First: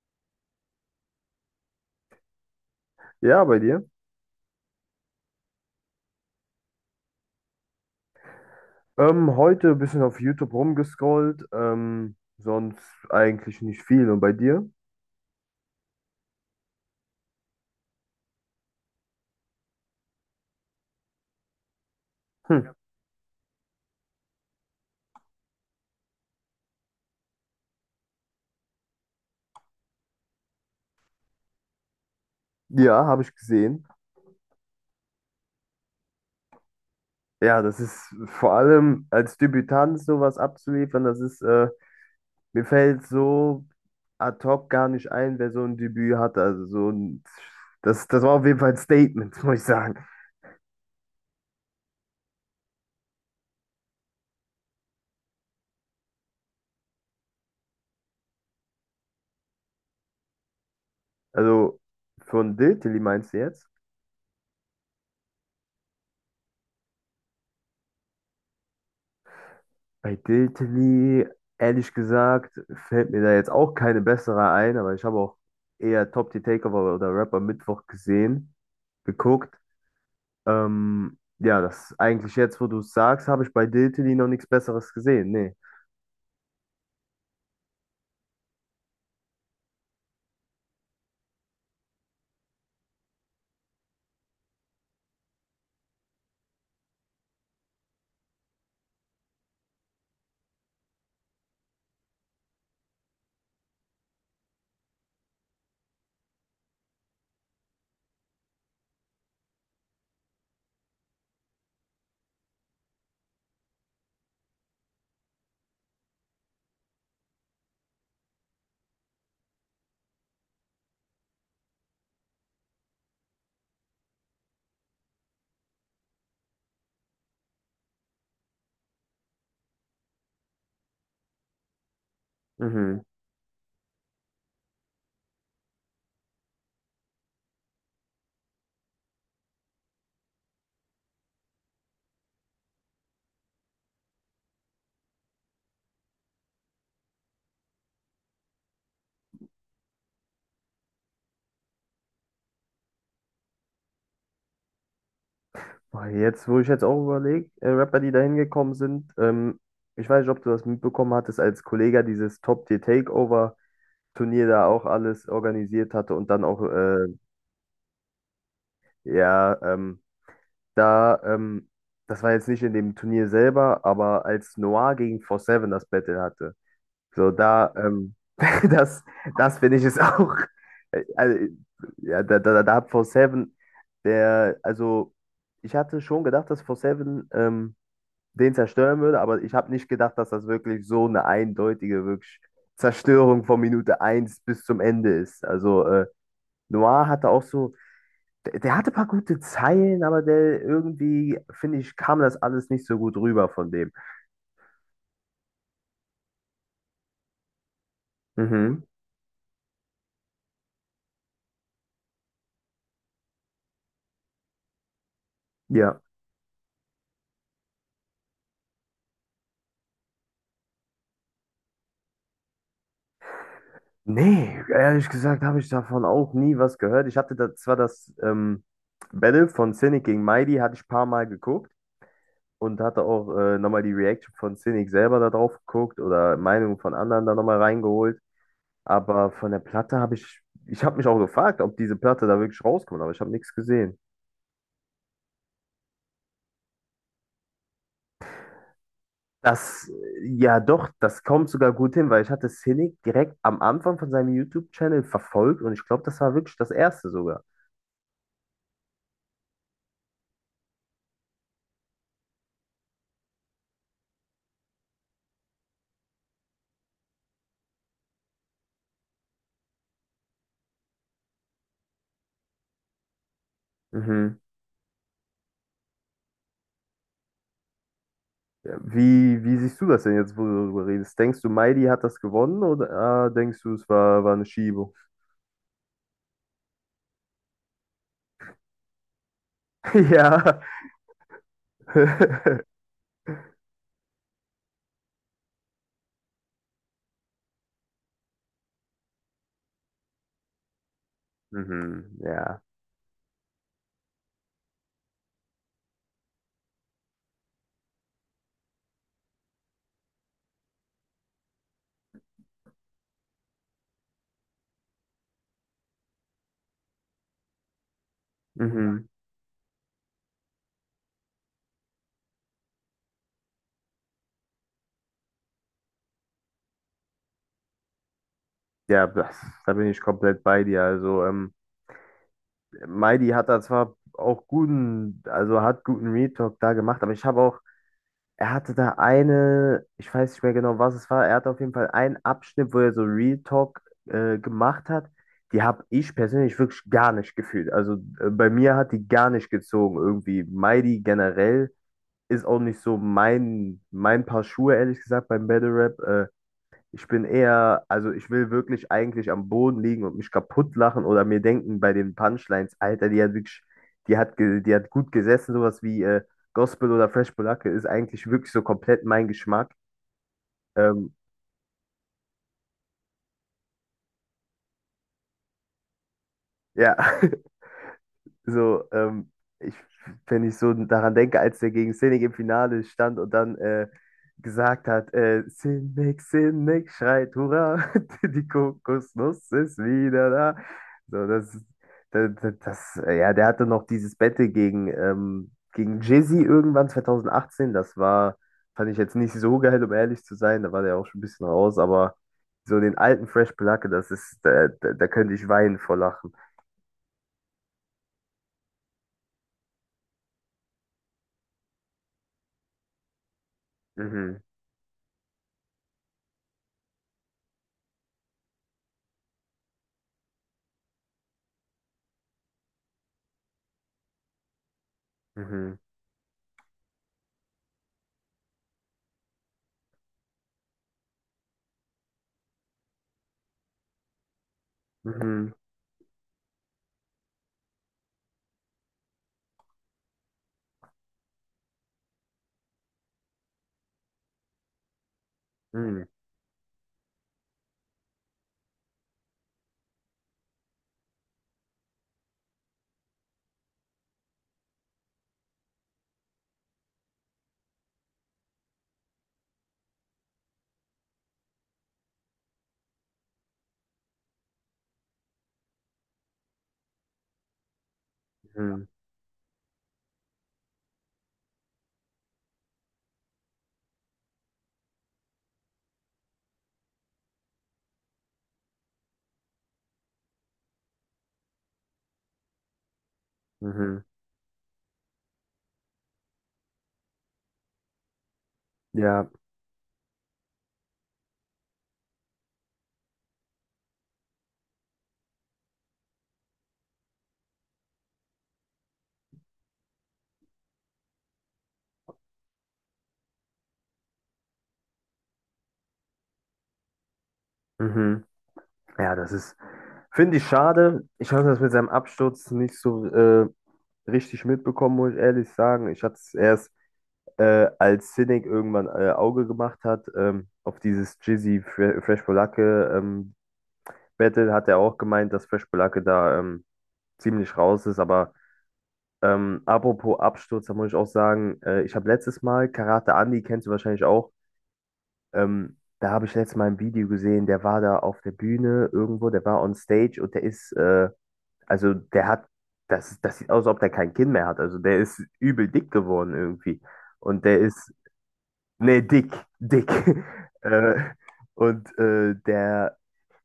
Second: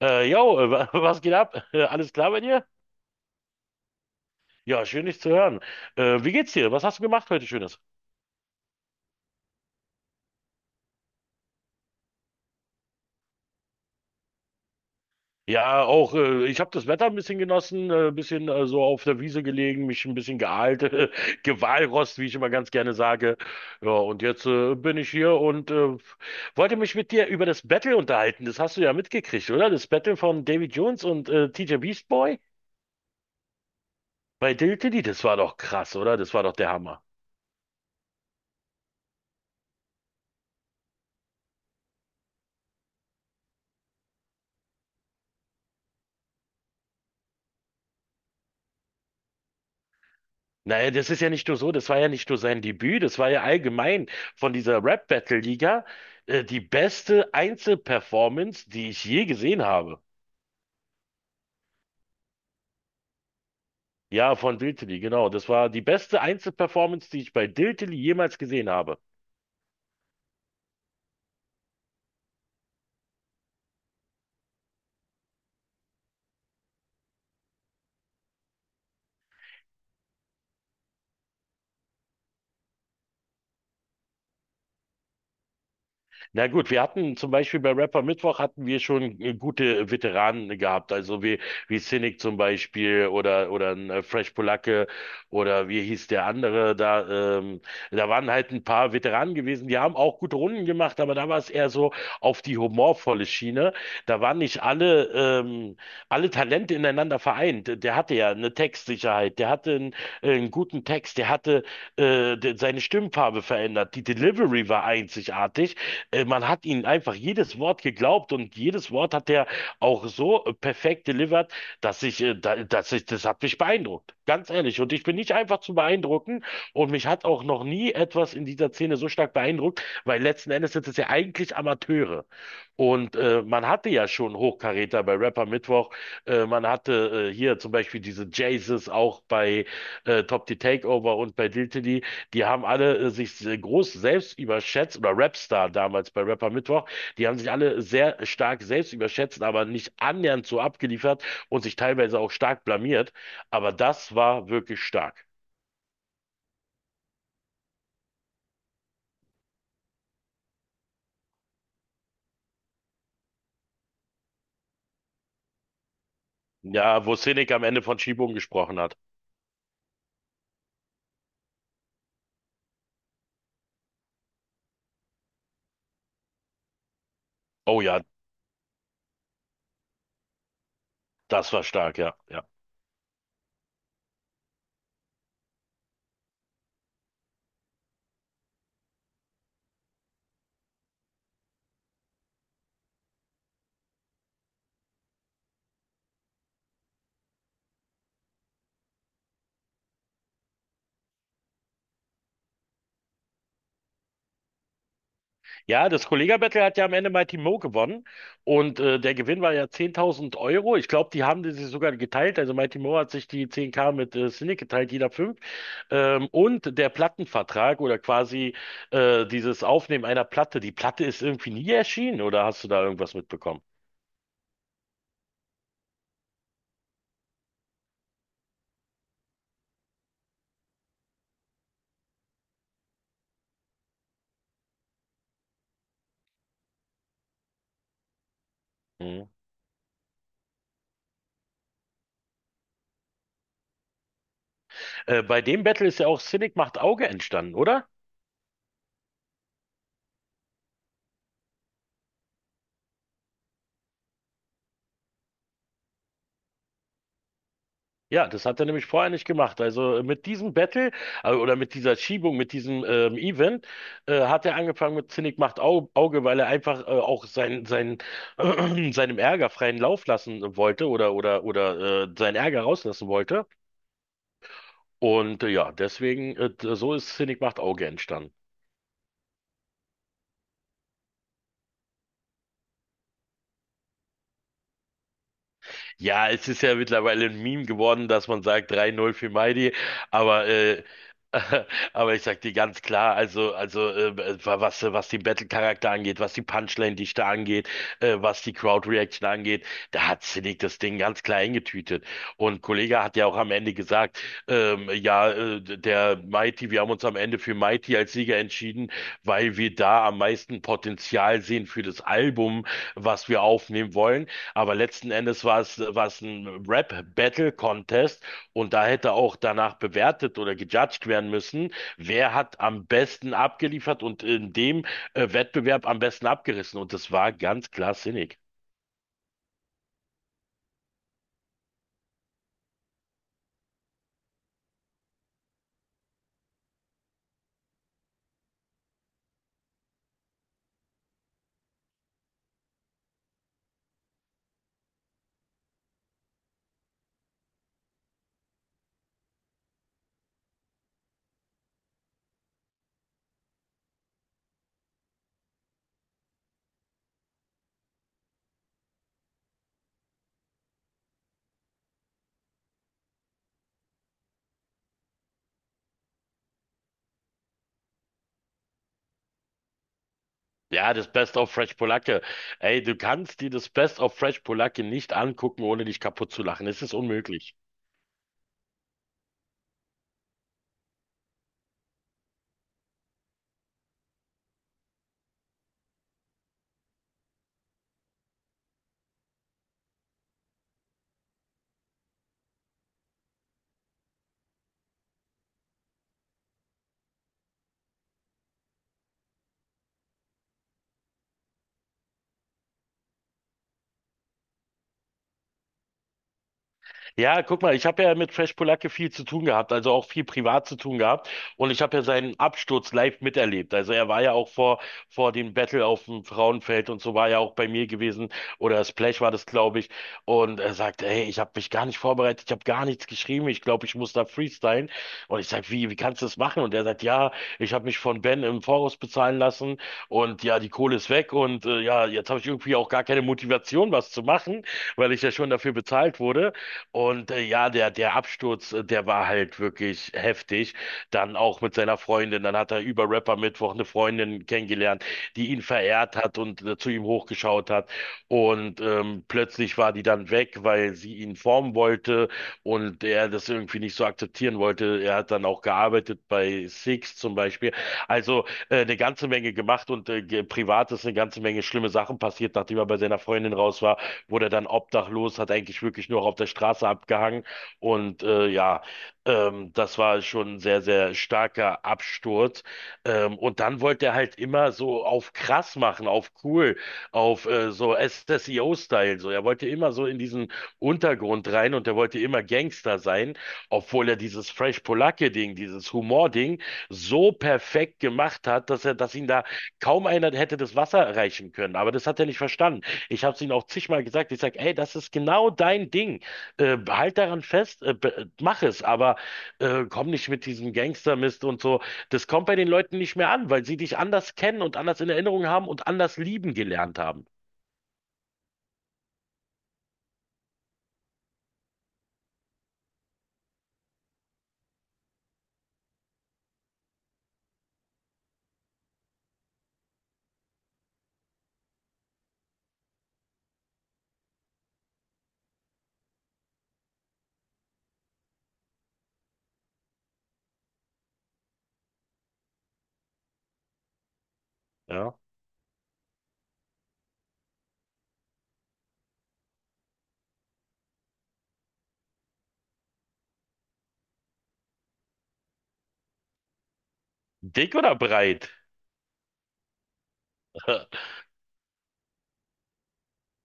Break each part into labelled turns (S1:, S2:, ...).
S1: Was geht ab? Alles klar bei dir?
S2: Ja, bei dir.
S1: Ja, schön dich zu hören. Wie geht's dir? Was hast du gemacht heute Schönes?
S2: Heute ein bisschen auf YouTube rumgescrollt, sonst eigentlich nicht viel. Und bei dir?
S1: Ja, auch ich habe das Wetter ein bisschen genossen, ein bisschen so auf der Wiese gelegen, mich ein bisschen geahlt, Gewalrost, wie ich immer ganz
S2: Hm.
S1: gerne sage. Ja, und jetzt bin ich hier und wollte mich mit dir über das Battle unterhalten. Das hast du ja mitgekriegt, oder? Das Battle von David Jones und TJ Beast Boy
S2: Ja, habe ich gesehen.
S1: bei Dill Diddy, das war doch krass, oder? Das war doch der Hammer.
S2: Ja, das ist vor allem als Debütant sowas abzuliefern, mir fällt so ad hoc gar nicht ein, wer so ein Debüt hatte. Also so ein, das war auf jeden Fall ein Statement, muss ich sagen.
S1: Naja, das ist ja nicht nur so, das war ja nicht nur sein Debüt, das war ja allgemein von dieser Rap-Battle-Liga die beste Einzelperformance, die ich je gesehen habe.
S2: Also von Dilltilly meinst du jetzt?
S1: Ja, von Diltily, genau. Das war die beste Einzelperformance, die ich bei Diltily jemals gesehen habe.
S2: Bei Diltily, ehrlich gesagt, fällt mir da jetzt auch keine bessere ein, aber ich habe auch eher Top Tier Takeover oder Rap am Mittwoch gesehen, geguckt. Ja, das eigentlich jetzt, wo du es sagst, habe ich bei Diltily noch nichts Besseres gesehen. Nee.
S1: Na gut, wir hatten zum Beispiel bei Rapper Mittwoch hatten wir schon gute Veteranen gehabt, also wie Cynic zum Beispiel oder ein Fresh Polacke oder wie hieß der andere da, da waren halt ein paar Veteranen gewesen, die haben auch gute Runden gemacht, aber da war es eher so auf die humorvolle Schiene. Da waren nicht alle, alle Talente ineinander vereint. Der hatte ja eine Textsicherheit, einen guten Text, der hatte seine Stimmfarbe verändert. Die Delivery war einzigartig. Man hat ihm einfach jedes Wort geglaubt und jedes Wort hat er auch so perfekt delivered, dass ich, da, dass ich, das hat mich beeindruckt. Ganz ehrlich. Und ich bin nicht einfach zu beeindrucken und mich hat auch noch nie etwas in dieser Szene so stark beeindruckt, weil letzten Endes sind es ja eigentlich Amateure.
S2: Mhm.
S1: Und man hatte ja schon Hochkaräter bei Rapper Mittwoch. Man hatte hier zum Beispiel diese Jaces auch bei Top the Takeover und bei Diltily, die haben alle sich groß selbst überschätzt, oder Rapstar damals bei Rapper Mittwoch, die haben sich alle sehr stark selbst überschätzt, aber nicht annähernd so abgeliefert und sich teilweise auch stark blamiert. Aber das war wirklich stark.
S2: Boah, jetzt, wo ich jetzt auch überlege, Rapper, die da hingekommen sind, ich weiß nicht, ob du das mitbekommen hattest, als Kollega dieses Top Tier Takeover Turnier da auch alles organisiert hatte und dann auch,
S1: Ja,
S2: äh,
S1: wo Sinek am Ende von Schiebung gesprochen hat.
S2: ja, ähm, Da, ähm, das war jetzt nicht in dem Turnier selber, aber als Noir gegen 4-7 das Battle hatte. So,
S1: Oh ja,
S2: das finde ich es auch. Also,
S1: das war stark, ja.
S2: ja, da,
S1: Ja.
S2: da, da hat 4-7, der, also, ich hatte schon gedacht, dass 4-7 den zerstören würde, aber ich habe nicht gedacht, dass das wirklich so eine eindeutige wirklich Zerstörung von Minute 1 bis zum Ende ist. Also, Noir hatte auch so. Der hatte ein paar gute Zeilen, aber der irgendwie, finde ich, kam das alles nicht so gut rüber von dem.
S1: Ja, das Kollega-Battle hat ja am Ende Mighty Mo gewonnen und
S2: Mhm,
S1: der Gewinn war ja 10.000 Euro. Ich glaube, die haben die sich sogar geteilt. Also Mighty Mo hat sich die 10k mit Cynic geteilt, jeder fünf.
S2: ja.
S1: Und der Plattenvertrag oder quasi dieses Aufnehmen einer Platte. Die Platte ist irgendwie nie erschienen oder hast du da irgendwas mitbekommen?
S2: Nee, ehrlich gesagt habe ich davon auch nie was gehört. Ich hatte da zwar das Battle von Cynic gegen Mighty, hatte ich ein paar Mal geguckt und hatte auch nochmal die Reaction von Cynic selber da drauf geguckt oder Meinungen von anderen da nochmal reingeholt.
S1: Mhm.
S2: Aber von der Platte habe ich, ich habe mich auch gefragt, ob diese Platte da wirklich rauskommt, aber ich habe nichts gesehen.
S1: Bei dem Battle ist ja auch Cynic macht Auge entstanden, oder?
S2: Das, ja doch, das kommt sogar gut hin, weil ich hatte Cynic direkt am Anfang von seinem YouTube-Channel verfolgt und ich glaube, das war wirklich das erste sogar.
S1: Ja, das hat er nämlich vorher nicht gemacht. Also mit diesem Battle oder mit dieser Schiebung, mit diesem Event, hat er angefangen mit Zinnig macht Auge, weil er einfach auch sein, seinem Ärger freien Lauf lassen wollte oder seinen Ärger rauslassen wollte.
S2: Mhm.
S1: Und ja, deswegen, so ist Zinnig macht Auge entstanden.
S2: Ja, wie siehst du das denn jetzt, wo du darüber redest? Denkst du, Mighty hat das gewonnen oder denkst du, es war, war eine Schiebung?
S1: Ja, es ist ja mittlerweile ein Meme geworden, dass man sagt 3-0 für Mighty, aber
S2: Ja.
S1: äh, aber ich sag dir ganz klar, also was den Battle-Charakter angeht, was die Punchline-Dichte angeht, was die Crowd-Reaction angeht, da hat Cynic das Ding ganz klar eingetütet.
S2: Mhm, ja.
S1: Und Kollege hat ja auch am Ende gesagt, ja, der Mighty, wir haben uns am Ende für Mighty Sieger entschieden, weil wir da am meisten Potenzial sehen für das Album, was wir aufnehmen wollen. Aber letzten Endes war es ein Rap-Battle-Contest und da
S2: Mhm.
S1: hätte auch danach bewertet oder gejudged werden müssen, wer hat am besten abgeliefert und in dem Wettbewerb am besten abgerissen. Und das war ganz klar sinnig.
S2: Ja, das, da bin ich komplett bei dir. Also, Mighty hat da zwar auch guten, also hat guten Retalk da gemacht, aber ich habe auch. Er hatte da eine, ich weiß nicht mehr genau, was es war. Er hatte auf jeden Fall einen Abschnitt, wo er so Real Talk gemacht hat. Die habe ich persönlich wirklich gar nicht gefühlt. Also bei mir hat die gar nicht gezogen irgendwie. Mighty generell ist auch nicht so mein Paar Schuhe, ehrlich gesagt, beim Battle Rap. Ich bin eher, also ich will wirklich eigentlich am Boden liegen und mich kaputt lachen oder mir denken bei den Punchlines, Alter, die hat wirklich, die hat, ge- die hat gut gesessen, sowas wie Gospel oder Fresh Polacke ist eigentlich wirklich so komplett mein Geschmack.
S1: Ja,
S2: Ähm,
S1: das Best of Fresh Polacke. Ey, du kannst dir das Best of Fresh Polacke nicht angucken, ohne dich kaputt zu lachen. Es
S2: ja,
S1: ist unmöglich.
S2: so, ich, wenn ich so daran denke, als der gegen Sinek im Finale stand und dann gesagt hat, Sinek, Sinek schreit, Hurra, die Kokosnuss ist wieder da. So, das, ja, der hatte noch dieses Battle gegen Jizzy irgendwann 2018. Das war, fand ich jetzt nicht so geil, um ehrlich zu sein. Da war der auch schon ein bisschen raus, aber so den alten Fresh Placke, das ist, da könnte ich weinen vor Lachen.
S1: Ja, guck mal, ich habe ja mit Fresh Polacke viel zu tun gehabt, also auch viel privat zu tun gehabt. Und ich habe ja seinen Absturz live miterlebt. Also er war ja
S2: Mhm,
S1: auch vor dem Battle auf dem Frauenfeld und so war ja auch bei mir gewesen. Oder Splash war das, glaube ich. Und er sagt, ey, ich habe mich gar nicht vorbereitet, ich habe gar nichts geschrieben. Ich glaube, ich muss da freestylen. Und ich sage,
S2: mhm,
S1: wie kannst du das machen? Und er sagt, ja, ich habe mich von Ben im Voraus bezahlen lassen. Und ja, die Kohle ist weg. Und ja, jetzt habe ich irgendwie auch gar keine Motivation, was zu machen, weil ich ja schon
S2: mhm.
S1: dafür bezahlt wurde. Und ja, der Absturz, der war halt wirklich heftig. Dann auch mit seiner Freundin. Dann hat er über Rapper Mittwoch eine Freundin kennengelernt, die ihn
S2: Mhm,
S1: verehrt hat und zu ihm hochgeschaut hat. Und plötzlich war die dann weg, weil sie ihn formen wollte und er das irgendwie nicht so akzeptieren wollte. Er hat dann auch gearbeitet bei Six zum Beispiel. Also eine ganze Menge gemacht und privat ist eine ganze Menge schlimme Sachen passiert, nachdem er bei seiner Freundin raus war, wurde dann obdachlos, hat eigentlich wirklich nur auf der Straße abgehangen. Und ja,
S2: mhm,
S1: das war schon ein sehr, sehr starker Absturz. Und dann wollte er halt immer so auf krass machen, auf cool, auf so O style. So, er wollte immer so in diesen Untergrund rein und er wollte immer Gangster sein,
S2: mhm.
S1: obwohl er dieses Fresh Polacke-Ding, dieses Humor-Ding so perfekt gemacht hat, dass ihn
S2: Ja,
S1: da kaum einer hätte das Wasser erreichen können. Aber das hat er nicht verstanden. Ich habe es ihnen auch zigmal gesagt. Ich sage, ey, das ist genau dein Ding. Halt daran fest, mach es, aber komm nicht mit diesem Gangstermist und so. Das kommt bei den Leuten nicht mehr an, weil sie dich anders kennen und anders in Erinnerung haben und anders lieben gelernt haben.
S2: mhm. Ja, das ist, finde ich schade. Ich habe das mit seinem Absturz nicht so richtig mitbekommen, muss ich ehrlich sagen. Ich hatte es erst, als Cynic irgendwann Auge gemacht hat, auf dieses Jizzy Fresh Polacke Battle, hat er auch gemeint, dass Fresh Polacke da ziemlich raus ist. Aber apropos Absturz, da muss ich auch sagen, ich habe letztes Mal Karate Andy, kennst du wahrscheinlich auch.
S1: Ja.
S2: Da habe ich letztes Mal ein Video gesehen, der war da auf der Bühne irgendwo, der war on stage und also der hat, das, das sieht aus, als ob der kein Kinn mehr hat. Also der ist übel dick geworden irgendwie. Und der
S1: Dick
S2: ist,
S1: oder breit?
S2: nee, dick, dick. äh, und der,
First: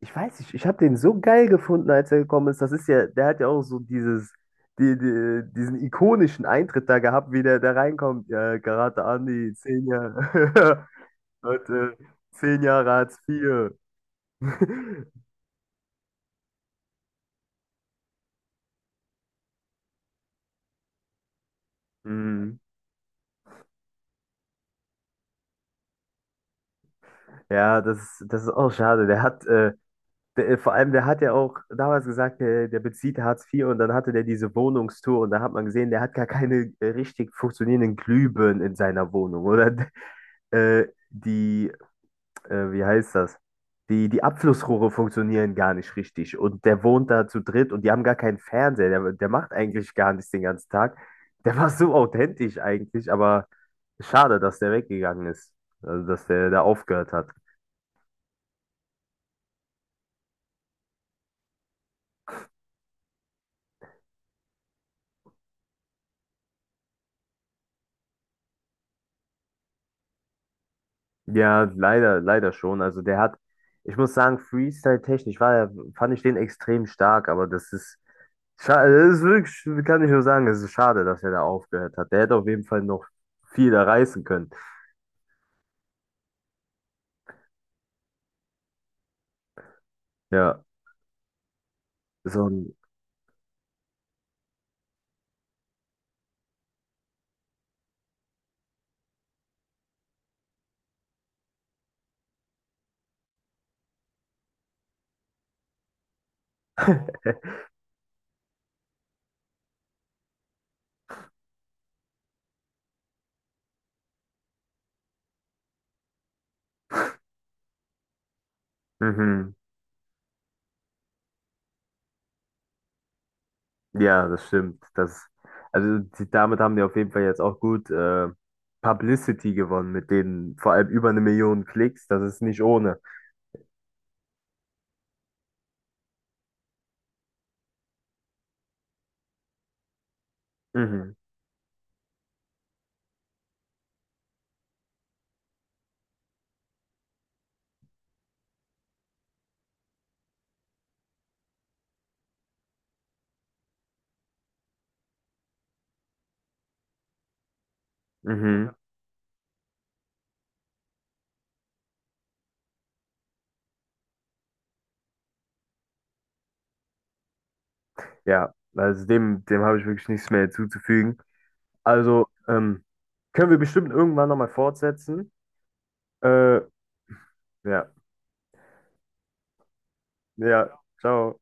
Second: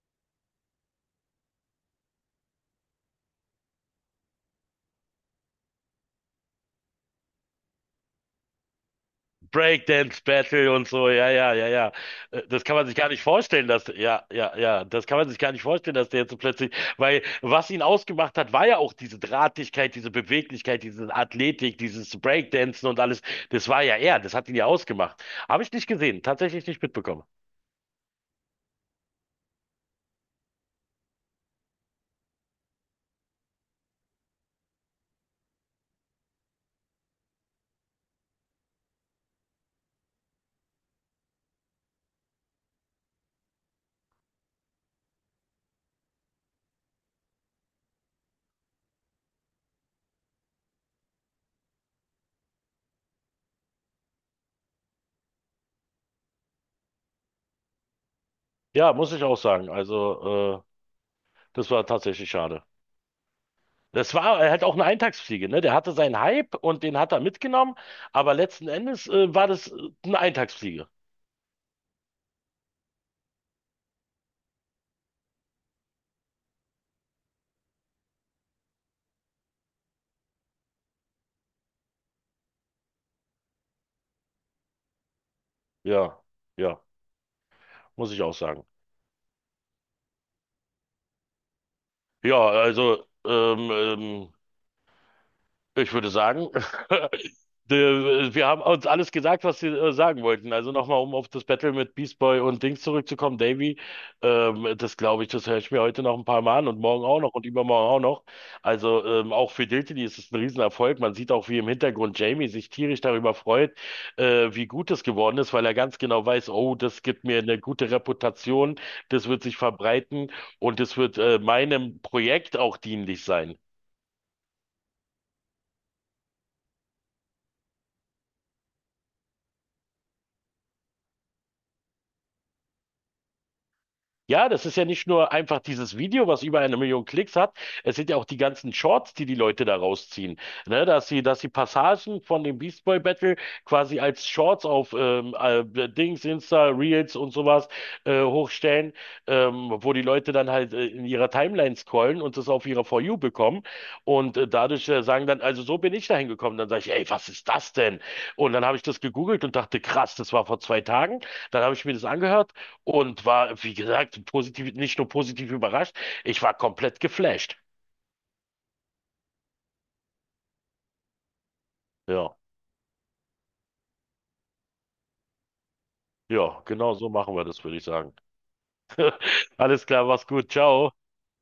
S2: ich weiß nicht, ich habe den so geil gefunden, als er gekommen ist. Das ist ja, der hat ja auch so dieses, diesen ikonischen Eintritt da gehabt, wie der da reinkommt. Ja, Karate Andi, zehn
S1: Breakdance Battle
S2: Jahre.
S1: und so, ja, ja, ja, ja.
S2: Leute,
S1: Äh,
S2: zehn
S1: Das kann man
S2: Jahre
S1: sich gar
S2: Hartz
S1: nicht vorstellen,
S2: vier
S1: ja, ja, ja, das kann man sich gar nicht vorstellen, dass der jetzt so plötzlich, weil was ihn ausgemacht hat, war ja auch diese Drahtigkeit, diese Beweglichkeit, diese Athletik, dieses
S2: Mhm.
S1: Breakdancen und alles. Das war ja er, das hat ihn ja ausgemacht. Habe ich nicht gesehen, tatsächlich nicht mitbekommen.
S2: Ja, das ist auch schade. Der hat, der, vor allem, der hat ja auch damals gesagt, der bezieht Hartz IV und dann hatte der diese Wohnungstour und da hat man gesehen, der hat gar keine richtig funktionierenden Glühbirnen in seiner Wohnung oder äh, die, wie heißt das? Die Abflussrohre funktionieren gar nicht richtig und der wohnt da zu dritt und die haben gar keinen Fernseher. Der macht eigentlich gar nichts den ganzen Tag. Der war so authentisch eigentlich, aber schade, dass der weggegangen ist. Also, dass der da aufgehört hat.
S1: Ja, muss ich auch sagen. Also, das war tatsächlich schade. Das war halt auch eine Eintagsfliege, ne? Der hatte seinen Hype und den hat er mitgenommen, aber letzten Endes, war das eine Eintagsfliege.
S2: Ja, leider, leider schon. Also, der hat, ich muss sagen, Freestyle-technisch war er, fand ich den extrem stark, aber das ist, schade, das ist wirklich, kann ich nur sagen, es ist schade, dass er da aufgehört hat. Der hätte auf jeden Fall noch viel da reißen können.
S1: Ja, ja, muss ich auch sagen.
S2: Ja, so
S1: Ja,
S2: ein,
S1: also ähm, ähm, Ich würde sagen, wir haben uns alles gesagt, was wir sagen wollten. Also nochmal, um auf das Battle mit Beast Boy und Dings zurückzukommen, Davy, das glaube ich, das höre ich mir heute noch ein paar Mal an und morgen auch noch und übermorgen auch noch. Also auch für Diltily ist es ein Riesenerfolg. Man sieht auch, wie im Hintergrund Jamie sich tierisch darüber freut, wie gut es geworden ist, weil er ganz genau weiß, oh, das gibt mir eine gute Reputation, das wird
S2: mhm.
S1: sich verbreiten und das wird meinem Projekt auch dienlich sein.
S2: Ja, das stimmt. Das, also, die, damit haben die auf jeden Fall jetzt auch gut, Publicity gewonnen mit denen, vor allem über 1 Million Klicks. Das ist nicht ohne.
S1: Ja, das ist ja nicht nur einfach dieses Video, was über 1 Million Klicks hat. Es sind ja auch die ganzen Shorts, die die Leute da rausziehen. Ne,
S2: Mhm.
S1: dass sie Passagen von dem Beast Boy Battle quasi als Shorts auf Dings, Insta, Reels und sowas hochstellen, wo die Leute dann halt in ihrer Timeline scrollen und das auf ihrer For You bekommen. Und dadurch sagen dann, also so bin ich dahin gekommen. Dann sage ich, ey, was ist das denn? Und dann
S2: Mhm.
S1: habe ich das gegoogelt und dachte, krass, das war vor 2 Tagen. Dann habe ich mir das angehört und war, wie gesagt, positiv, nicht nur positiv überrascht, ich war komplett geflasht.
S2: Ja, also dem, dem habe ich wirklich nichts mehr hinzuzufügen. Also,
S1: Ja,
S2: können wir bestimmt irgendwann nochmal fortsetzen. Äh,
S1: ja, genau so machen wir das, würde ich
S2: ja,
S1: sagen. Alles klar, mach's gut,
S2: ja,
S1: ciao.
S2: ciao.